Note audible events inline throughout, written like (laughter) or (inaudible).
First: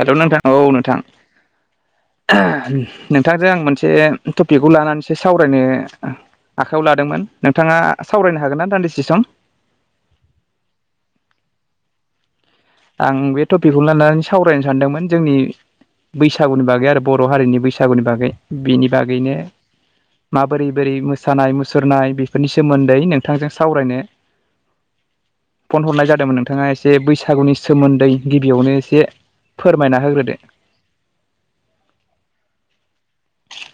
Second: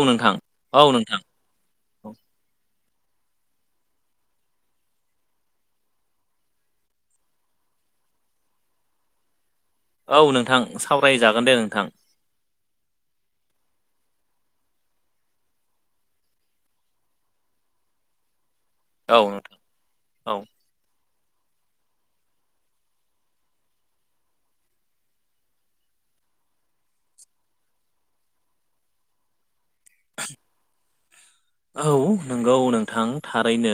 हाल'' नोंथां औ नोंथां नोंथांजों आं मोनसे टपिकखौ लानानैसो सावरायनो आखाइयाव लादोंमोन नोंथाङा सावरायनो हागोन ना दान्दिसि सम? औ नोंथां सावरायजागोन दे नोंथां। आं बे टपिकखौनो लानानै सावरायनो सानदोंमोन जोंनि बैसागुनि बागै आरो बर' हारिनि बैसागुनि बागै बिनि औ बागैनो नोंथां औ माबोरै बोरै मोस सानाय मुसुरनाय बेफोरनि सोमोन्दै नोंथांजों सावरायनो फन हरनाय जादोंमोन नोंथाङा एसे बैसागुनि सोमोन्दै गिबियावनो एसे फोरमायना होग्रोदो। औ नंगौ नोंथां थारैनो।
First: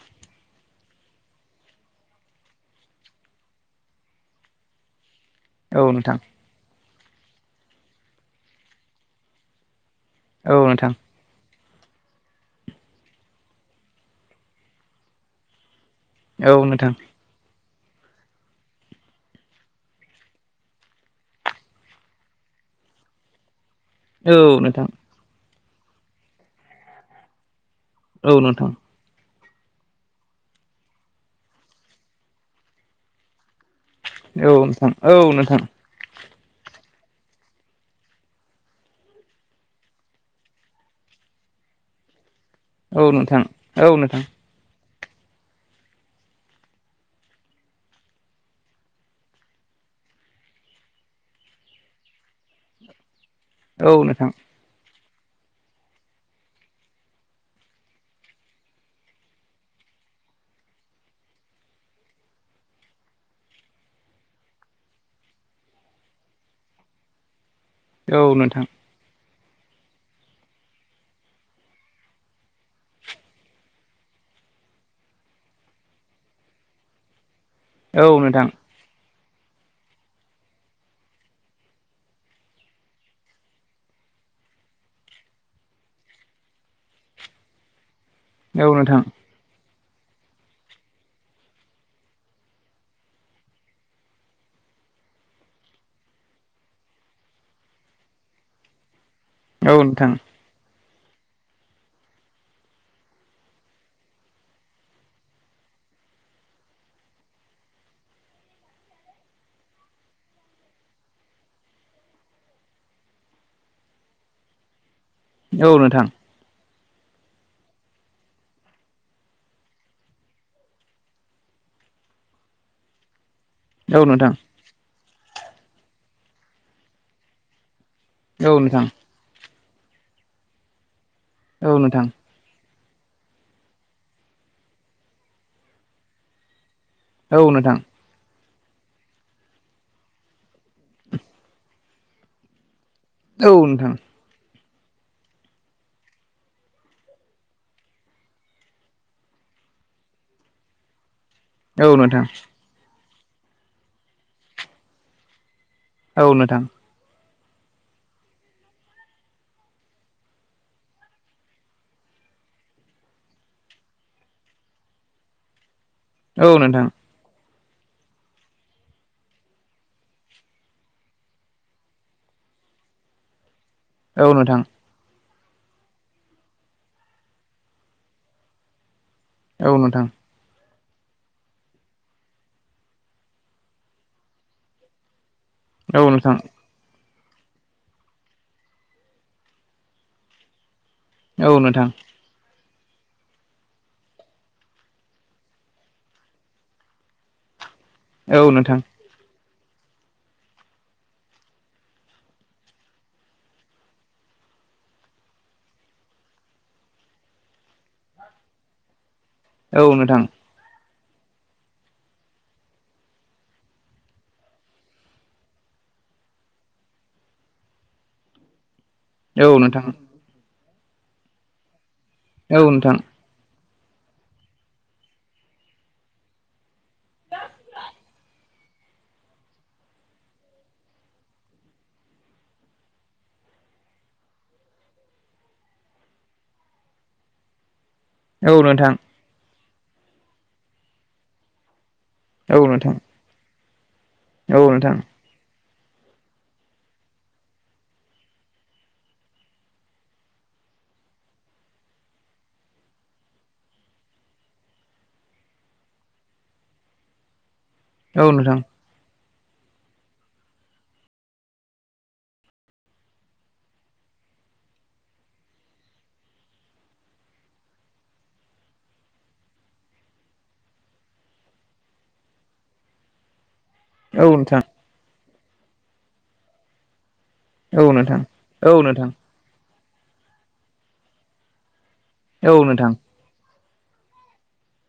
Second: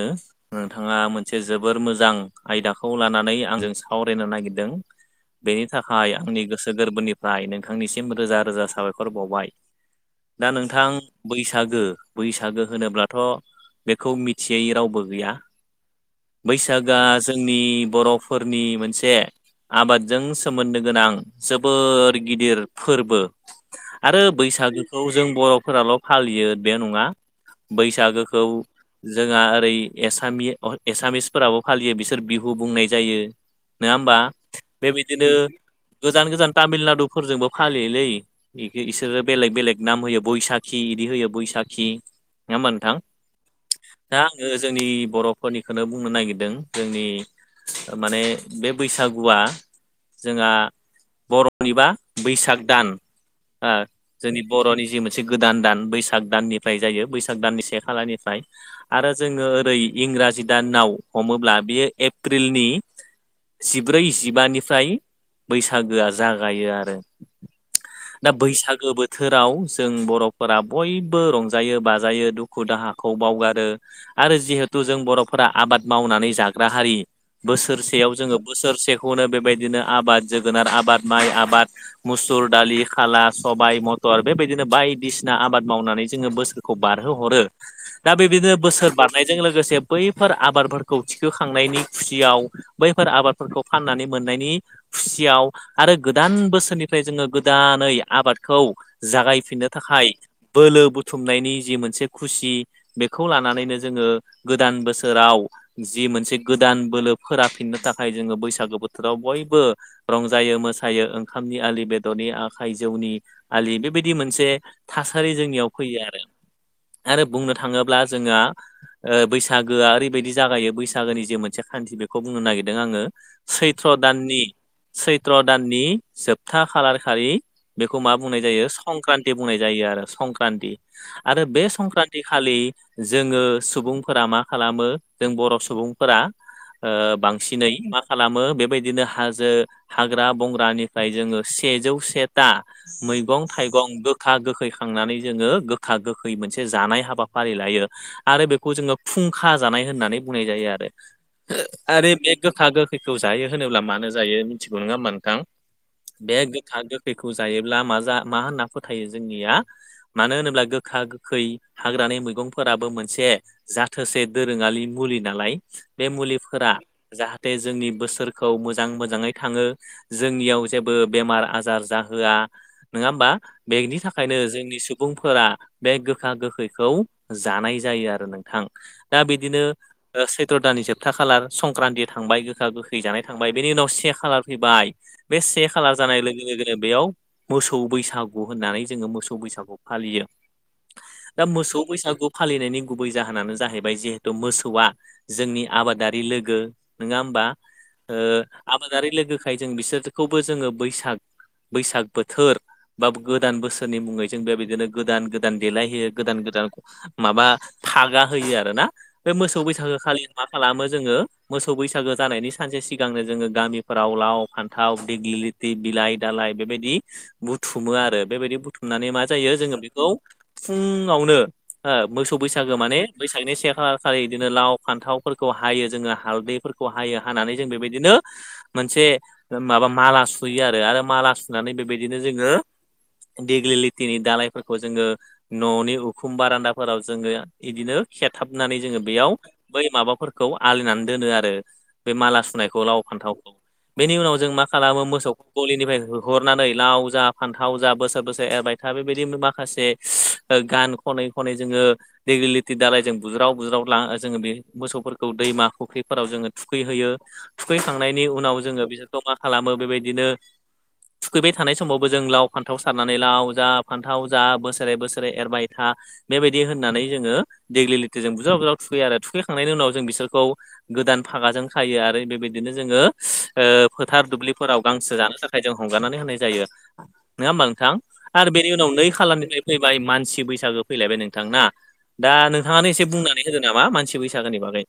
नोंथाङा मोनसे जोबोर मोजां आयदाखौ लानानै आंजों सावरायनो नागिरदों। (inaudible) बेनि औ थाखाय नोंथां आंनि गोसो गोरबोनिफ्राय नोंथांनिसिम रोजा रोजा साबायखर बावबाय। दा नोंथां बैसागो बैसागो होनोब्लाथ' बेखौ मिथियै रावबो गैया औ नोंथां बैसागोआ जोंनि बर'फोरनि मोनसे आबादजों सोमोन्दो गोनां जोबोर गिदिर फोरबो। आरो औ नोंथां बैसागोखौ जों बर'फोराल' फालियो बे नङा। औ बैसागोखौ नोंथां जोंहा ओरै एसामि-एसामिसफोराबो फालियो बिसोर बिहु बुंनाय जायो। नङा होमबा औ नोंथां औ बेबायदिनो नोंथां गोजान गोजान तामिलनाडुफोरजोंबो फालियोलै। इ-इ इसोरो बेलेग बेलेग नाम होयो बैसाखि बिदि होयो बैसाखि। नङा होमबा नोंथां? औ औ नोंथां दा जोंनि बर'फोरनिखौनो बुंनो नागिरदों जोंनि माने बे बैसागुआ जोंहा बर'निबा बैसाग दान। ओ औ नोंथां जोंनि बर'नि जि मोनसे गोदान दान बैसाग दाननिफ्राय जायो बैसा साग दाननि से खालारनिफ्राय। आरो जोङो ओरै इंराजि दानाव हमोब्ला बेयो एप्रिलनि जिब्रै जिबानिफ्राय बैसागोआ जागायो आरो। औ दा नोंथां बैसागो बोथोराव जों बर'फोरा बयबो रंजायो बा जायो दुखु दाहाखौ बावगारो। आरो जिहेथु जों बर'फोरा आबाद मावनानै जाग्रा हारि औ बोसोरसेयाव जोङो नोंथां बोसोरसेखौनो बेबायदिनो आबाद जोगोनार आबाद माइ आबाद मुसुर दालि खाला सबाय मथर बेबायदिनो बायदिसिना आबाद मावनानै जोङो बोसोर बारहो हरो। दा बेबायदिनो औ बोसोर नोंथां बारनाय जों लोगोसे बैफोर आबादफोरखौ थिखोखांनायनि खुसियाव बैफोर आबादफोरखौ फाननानै मोननायनि खुसियाव। आरो गोदान बोसोरनिफ्राय जोङो गोदानै आबादखौ जागाय फिननो औ थाखाय नोंथां बोलो बुथुमनायनि जि मोनसे खुसि बेखौ लानानैनो जोङो गोदान बोसोराव जि मोनसे गोदान बोलो फोराफिननो थाखाय जोङो बैसागो बोथोराव बयबो रंजायो मोसायो ओंखामनि आलि बेदरनि आखाइ जौनि आलि बे बायदि मोनसे थासारि जोंनियाव औ फैयो नोंथां आरो आरो बुंनो थाङोब्ला जोङो बैसागोआ ओरैबायदि जागायो बैसागोनि जे मोनसे खान्थि बेखौ बुंनो नागिरदों आङो सैत्र दाननि सैथ्र दाननि जोबथा खालार खालि बेखौ मा बुंनाय औ नोंथां औ जायो नोंथां संक्रान्ति बुंनाय जायो आरो। संक्रान्ति आरो बे औ नोंथां संक्रान्ति खालि जोङो सुबुंफोरा मा खालामो जों बर' सुबुंफोरा औ नोंथां औ बांसिनै नोंथां मा खालामो बे बायदिनो हाजो हाग्रा बंग्रानिफ्राय जोङो सेजौ सेथा मैगं थाइगं गोखा गोखैखांनानै जोङो गोखा गोखै मोनसे जानाय हाबाफारि लायो। आरो बेखौ जोङो फुंखा जानाय होननानै बुंनाय जायो आरो। औ आरो नोंथां बे गोखा गोखैखौ जायो होनोब्ला मानो जायो मिथिगौ नङा हा नोंथां। औ बे नोंथां गोथ गोखैखौ जायोब्ला म मा होनना फोथायो जोंनिया मानो होनोब्ला गोखा गोखै हाग्रानि मैगंफोराबो मोनसे जाथोसे दोरोङारि मुलि नालाय बे औ नोंथां मुलिफोरा जाहाथे जोंनि बोसोरखौ मोजां मोजाङै थाङो जोंनियाव जेबो बेमार आजार जाहोआ नङा होमबा। बेनि औ नोंथां औ थाखायनो नोंथां जोंनि सुबुंफोरा बे गोखा गोखैखौ जानाय जायो आरो नोंथां। दा बिदिनो औ नोंथां औ नोंथां औ नोंथां औ नोंथां औ नोंथां औ नोंथां औ नोंथां औ नोंथां सैथ्र' दान जोब खथा खालार संक्रान्ति थांबाय गोखा गोखै जानाय थांबाय बेनि उनाव से खालार फैबाय। बे से खालार जानाय लोगो लोगोनो बेयाव मोसौ बैसागु होननानै जोङो मोसौ बैसागु फालियो। दा मोसौ बैसागु फालिनायनि गुबै जाहोनानो जाहैबाय जिहेथु मोसौआ जोंनि आबादारि लोगो नङा होमबा। औ नोंथां। जनानै लोगोखाय जों बिसोरखौबो जोङो बैसाग बैसाग बोथोर बा गोदान बोसोरनि मुङै जों बे बिदिनो गोदान गोदान गोदान देलायहोयो गोदान गोदान माबा थागा होयो आरोना। बे मोसौ बैसागो खालि मा खालामो जोङो मोसौ बैसागो जानायनि सानसे सिगांनो जोङो गामिफोराव लाव फान्थाव दिग्लि बिलाइ दालाय बेबायदि बुथुमो आरो। बे बायदि बुथुमनानै मा जायो जोङो बेखौ फुङावनो मोसौ बैसागो माने बैसागनि से खालार खाारि बिदिनो लाव फान्थावफोरखौ हायो जोङो हालदैफोरखौ हायो हानानै जों बे बायदिनो मोनसे माबा माला सुयो आरो आरो माला सुनानै बे बायदिनो जोङो देग्लिलिटिनि दालायफोरखौ जोङो न'नि उखुमबा रान्दाफोराव जोङो इदिनो औ नोंथां औ नोंथां औ नोंथां खेथाबनानै जोङो बेयाव बै माबाफोरखौ आलिनानै दोनो आरो बे माला औ नोंथां औ सुनायखौ नोंथां लाबव फान्थावखौ बेनि उनाव जों मा खालामो मोसौ गलिनिफ्राय होहरनानै लाव जा फान्थाव जा बोसोर बोसोर एरबाय था बेबायदि माखासे ओ गान खनै खनै जोङो दिगलिलिटि दालाइजों बुज्राव बुज्राव ला-जोङो बे मोसौफोरखौ दैमा फुख्रिफोराव जोङो थुखैहोयो थुखैखांनायनि उनाव जोङो बिसोर जमा खालामो बेबायदिनो थुखैबाय थानाय समावबो जों लाव फान्थाव सारनानै लाव जा फान्थाव जा बोसोर बोसोरे बोसोरे एरबाय था बेबायदि होननानै जोङो देग्लिलिथिजों बुज्राव बुज्राव थुखैयो आरो थुखैखांनायनि उनाव जों बिसोरखौ गोदान फागाजों खायो आरो बेबायदिनो जोङो ओ फोथार दुब्लिफोराव गांसो जानो थाखाय जों हगारनानै होनाय जायो। नोङा होमबा नोंथां? आरो बेनि उनाव नै खालारनिफ्राय फैबाय मानसि बैसागो फैलायबाय नोंथां ना? दा औ नोंथाङानो नोंथां एसे बुंनानै होदो नामा मानसि बैसागोनि बागै।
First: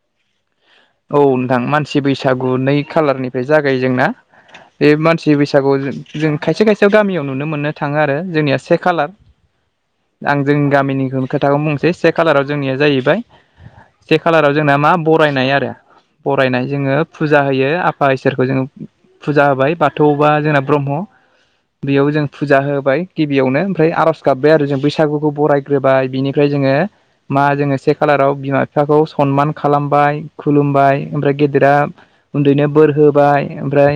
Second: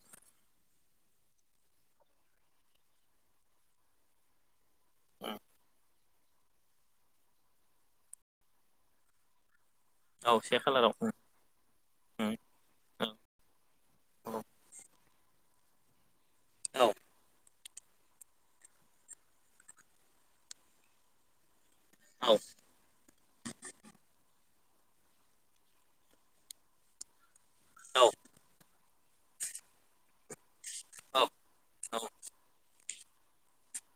औ नोंथां मानसि बैसागु नै खालारनिफ्राय जागायो जोंना। बे मानसि बैसागु जों खायसे खायसेयाव गामियाव नुनो मोननो थाङो आरो जोंनिया से खालार आं औ से जोंनि खालाराव उम गामिनिखौ खोथाखौनो बुंनोसै से उम खालाराव जोंनिया जाहैबाय सेे औ खालाराव जोंना मा बरायनाय आरो बरायनाय औ जोङो फुजा होयो। बा इसोरखौ जोङो फुजा होबाय बाथौ बा जोंना ब्रह्म। बेयाव जों औ फुजा होबाय। गिबियावनो ओमफ्राय आर'ज गाबबाय आरो जों बैसागुखौ बरायग्रोबाय बिनिफ्राय जोङो मा जोङो से खालाराव बिमा बिफाखौ सनमान खालामबाय। खुलुमबाय औ ओमफ्राय गेदेरा उन्दैनो बोर होबाय। ओमफ्राय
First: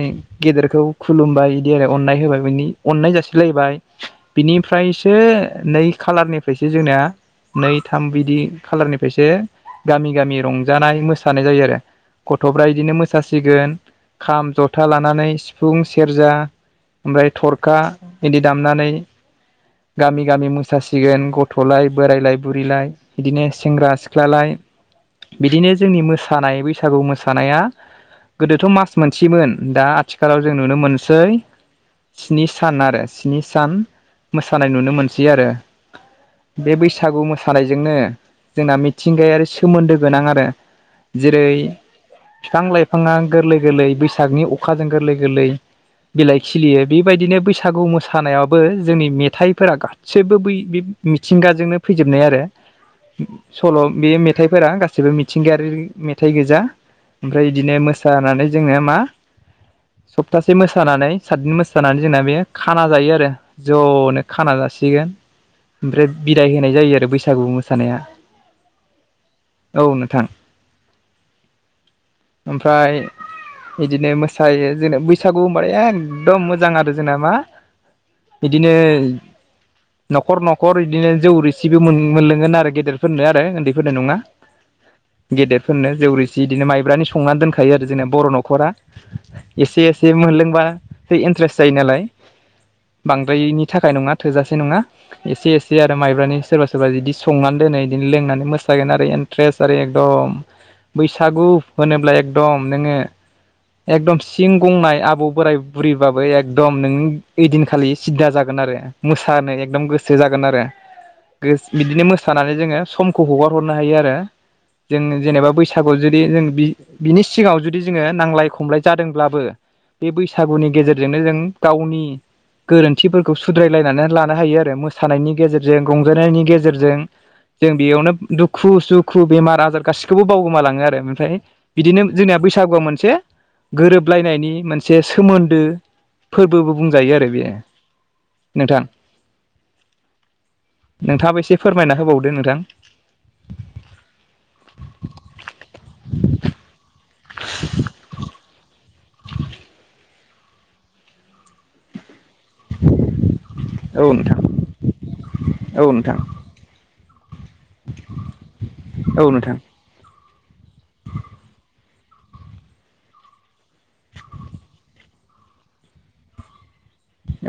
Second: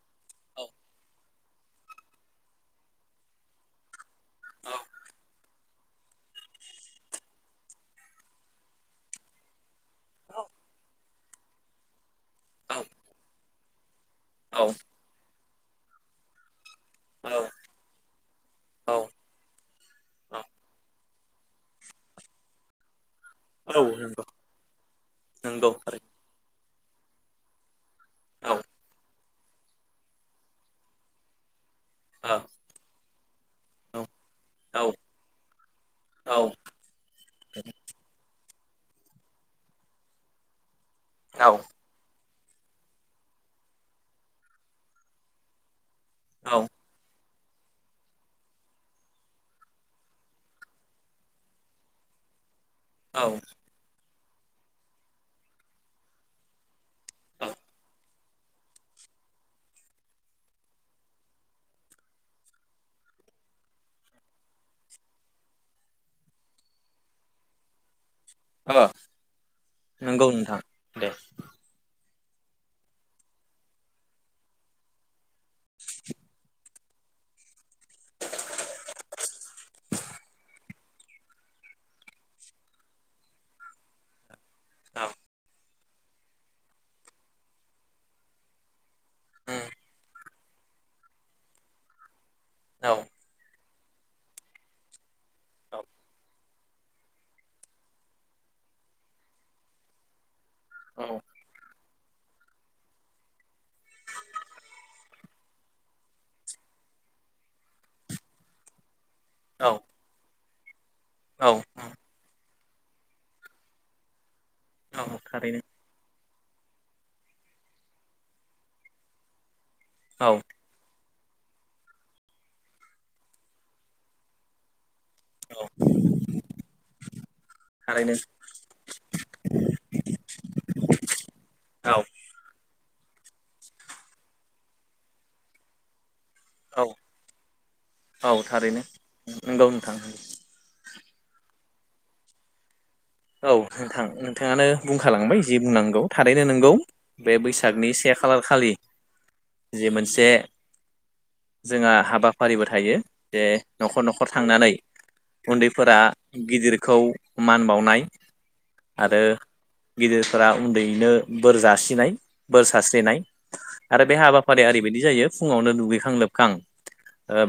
औ गेदेरखौ खुलुमबाय बिदि आरो अननाय होबाय बि अननाय जासिलायबाय। बिनिफ्रायसो नै खालारनिफ्रायसो जोंना नै थाम बिदि खालारनिफ्रायसो गामि गामि रंजानाय मोस थानाय जायो गथ'फ्रा औ इदिनो मोसासिगोन खाम औ जथा लान नानै सिफुं सेरजा औ ओमफ्राय थरखा इदि दामनानै औ गामि गामि मोसास सिगोन गथ'लाय बोरायलाय बुरिलाय बिदिनो औ सेंग्रा नंगौ सिख्लालाय नंगौ बिदिनो जोंनि थारैनो मोसानाय बैसागु मोसानाया औ गोदोथ' मास मोनसेमोन दा आथिखालाव जों नुनो मोनसै औ स्नि सान आरो स्नि सान मोसानाय औ नुनो मोनसै आरो। बे बैसागु मोसानायजोंनो जोंना मिथिंगायारि सोमोन्दो गोनां आरो। औ जेरै बिफां लाइफाङा गोरलै गोरलै बैसागनि अखाजों गोरलै गोरलै बिलाइ खिलियो बेबायदिनो बैसागु मोसानायावबो जोंनि मेथाइफोरा गा सिबो बै बे मिथिंगाजोंनो फैजोबनाय आरो। औ सल' बे मेथाइफोरा गासैबो मिथिंगायारि मेथाइ गोजा ओमफ्राय बिदिनो मो नानै जोङो मा सप्तासे मोसानानै सातदिन मोसानानै जोंना बे खाना जायो आरो। ज'नो खाना जासिगोन। ओमफ्राय बिदाय होनाय जायो आरो बैसागु मोसानाया। अ नंगौ नोंथां दे। ओमफ्राय इदिनो मोसायो जों बैसागु होनबाथाय एखदम मोजां आरो जोंना मा इदिनो न'खर न'खर इदिनो जौ रोसिबो मोनलोंगोन आरो गेदेरफोरनो आरो उन्दैफोरनो नङा। औ गेदेरफोरनो जौ रोसि इदिनो माइब्रानि संनानै दोनखायो आरो जोंना बर' न'खरा। उम एसे एसे मोनलोंबा सो इन्ट्रेस्ट जायो नालाय। औ बांद्रायनि थाखाय नङा थोजासे नङा एसे एसे औ आरो माइब्रानि सोरबा सोरबा बिदि संनानै दोनो बिदिनो लोंनानै मोसागोन आरो इन्ट्रेस्ट आरो एकदम औ बैसागु होनोब्ला एकदम नोङो एकदम सिं गंनाय आबौ बोराइ बुरिबाबो एकदम नों ओइदिनखालि सिददा जागोन आरो। मोसानो एकदम गोसो जागोन आरो। औ बिदिनो मोसानानै जोङो समखौ हगार हरनो हायो आरो जों औ जेनेबा थारैनो बैसागु जुदि जों बि बिनि सिगाङाव जुदि जोङो नांलाय खमलाय जादोंब्लाबो बे औ बैसागुनि गेजेरजोंनो जों गावनि गोरोन्थिफोरखौ सुद्रायलायनानै लानो हायो आरो मोसानायनि गेजेरजों रंजानायनि गेजेरजों जों बेयावनो थारैनो दुखु सुखु बेमार आजार गासिखौबो बावगोमालाङो आरो ओमफ्राय औ बिदिनो जोंनिया बैसागुआव मोनसे गोरोबलायनायनि मोनसे सोमोन्दो फोरबोबो बुंजायो आरो बेयो। औ थारैनो नोंथां नोंगौ नोंथां नोंथाङाबो एसे फोरमायना होबावदो नोंथां औ नोंथां नोंथाङानो बुंखालांबाय जि बुंनांगौ थारैनो नोंगौ बे बैसागनि से खालार खालि जि मोनसे जोंहा हाबा फारिबो थायो जे औ न'खर न'खर नोंथां थांनानै औ उन्दैफोरा नोंथां गिदिरखौ मान बावनाय आरो औ नोंथां गिदिरफोरा उन्दैनो बोर जासिनाय बोर सारस्रिनाय आरो बे हाबाफारिया ओरैबायदि जायो फुङावनो दुगैखां लोबखां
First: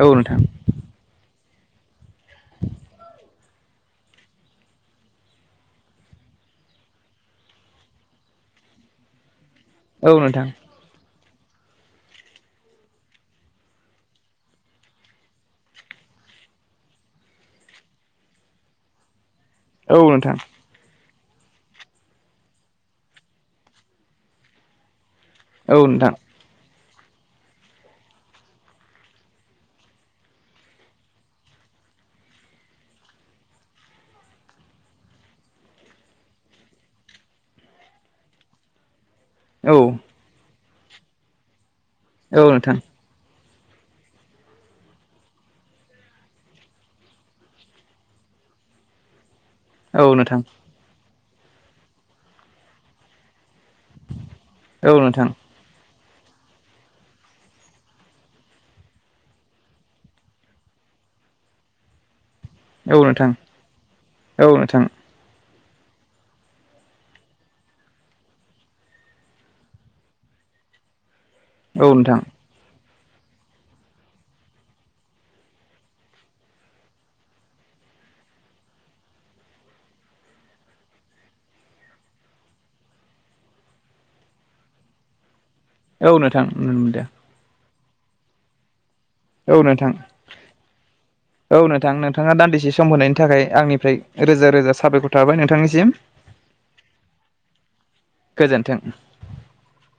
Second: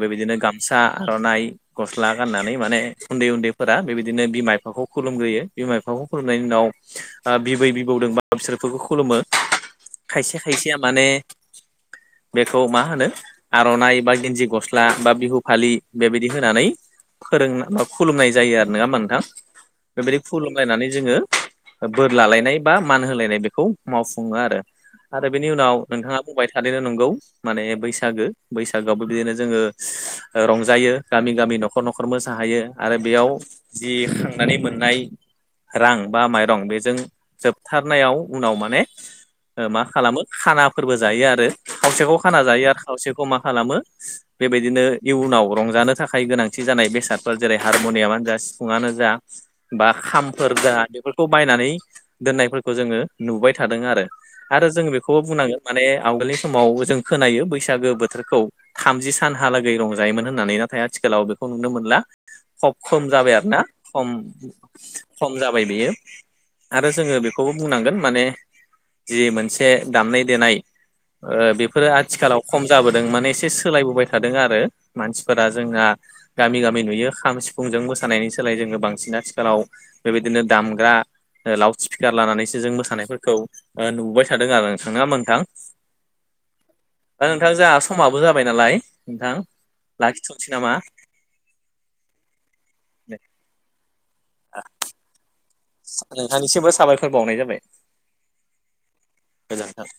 औ बेबायदिनो नोंथां गाम सा आर'नाइ गस्ला गाननानै माने उन्दै उन्दैफोरा बेबायदिनो बिमा बिफाखौ खुलुमग्रोयो। बिमा बिफाखौ खुलुमनायनि उनाव बिबै बिबौदों बा बिसोरफोरखौ खुलुमो। औ खायसे नोंथां खायसेया माने बेखौ मा होनो आर'नाइ बा गेन्जि गस्ला बा बिहु फालि बेबायदि होनानै फोरों मा खुलुमनाय जायो आरो नङा होमबा नोंथां? औ नोंथां रालायनानै जोङो बोर लालायनाय बा मान होलायनाय बेखौ मावफुङो आरो। आरो बेनि उनाव औ नोंथां नोंथाङा बुंबाय थादैनो नंगौ माने बैसागो बैसागोआवबो बिदिनो जोङो रंजायो गामि गामि न'खर न'खर न'खर मोसाहायो आरो बेयाव जि खांनानै मोननाय रां बा माइरं बेजों जोबथारनायाव उनाव माने औ मा खालामो खानाफोरबो जायो आरो खावसेखौ खाना औ जायो नोंथां आरो खावसेखौ मा खालामो बेबायदिनो इयुनाव रंजानो थाखाय गोनांथि जानाय बेसादफोर जेरै हारम'नियामानो जा सिफुङानो जा बा औ नोंथां खामफोर जा बेफोरखौ बायनानै दोननायफोरखौ जोङो नुबाय थादों आरो आरो जों औ बेखौबो नोंथां बुंनांगोन माने आवगोलनि समाव जों खोनायो बैसागो बोथोरखौ थामजि सानहालागै रंजायोमोन होननानै नाथाय आथिखालाव बेखौ नुनो मोनला। खब औ खम नोंथां जाबाय आरोना खम औ नोंथां खम जाबाय बेयो। आरो जोङो बेखौबो बुंनांगोन माने जि मोनसे दामनाय देनाय ओ औ बेफोरो नोंथां आथिखालाव खम जाबोदों माने एसे सोलायबोबाय थादों आरो मानसिफोरा जोंहा गामि गामि नुयो खाम सिफुंजों मोसानायनि सोलाय जोङो बांसिन आथिखालाव बेबायदिनो दामग्रा लाउड स्पिकार लानानैसो जों मोसानायफोरखौ नुबाय थादों आरो नोंथां नङामा नोंथां औ नोंथां मम दो दा नोंथां जोंहा समाबो जाबाय नालाय नोंथां औ नोंथां लाखिथ'नोसै नामा? औ नोंथां नोंथाङा दान्दिसे सम होनायनि थाखाय आंनिफ्राय रोजा रोजा साबायखर थाबाय नोंथांनिसिम। नोंथांनिसिमबो साबायखर बावनाय जाबाय गोजोन्थों गोजोनथों।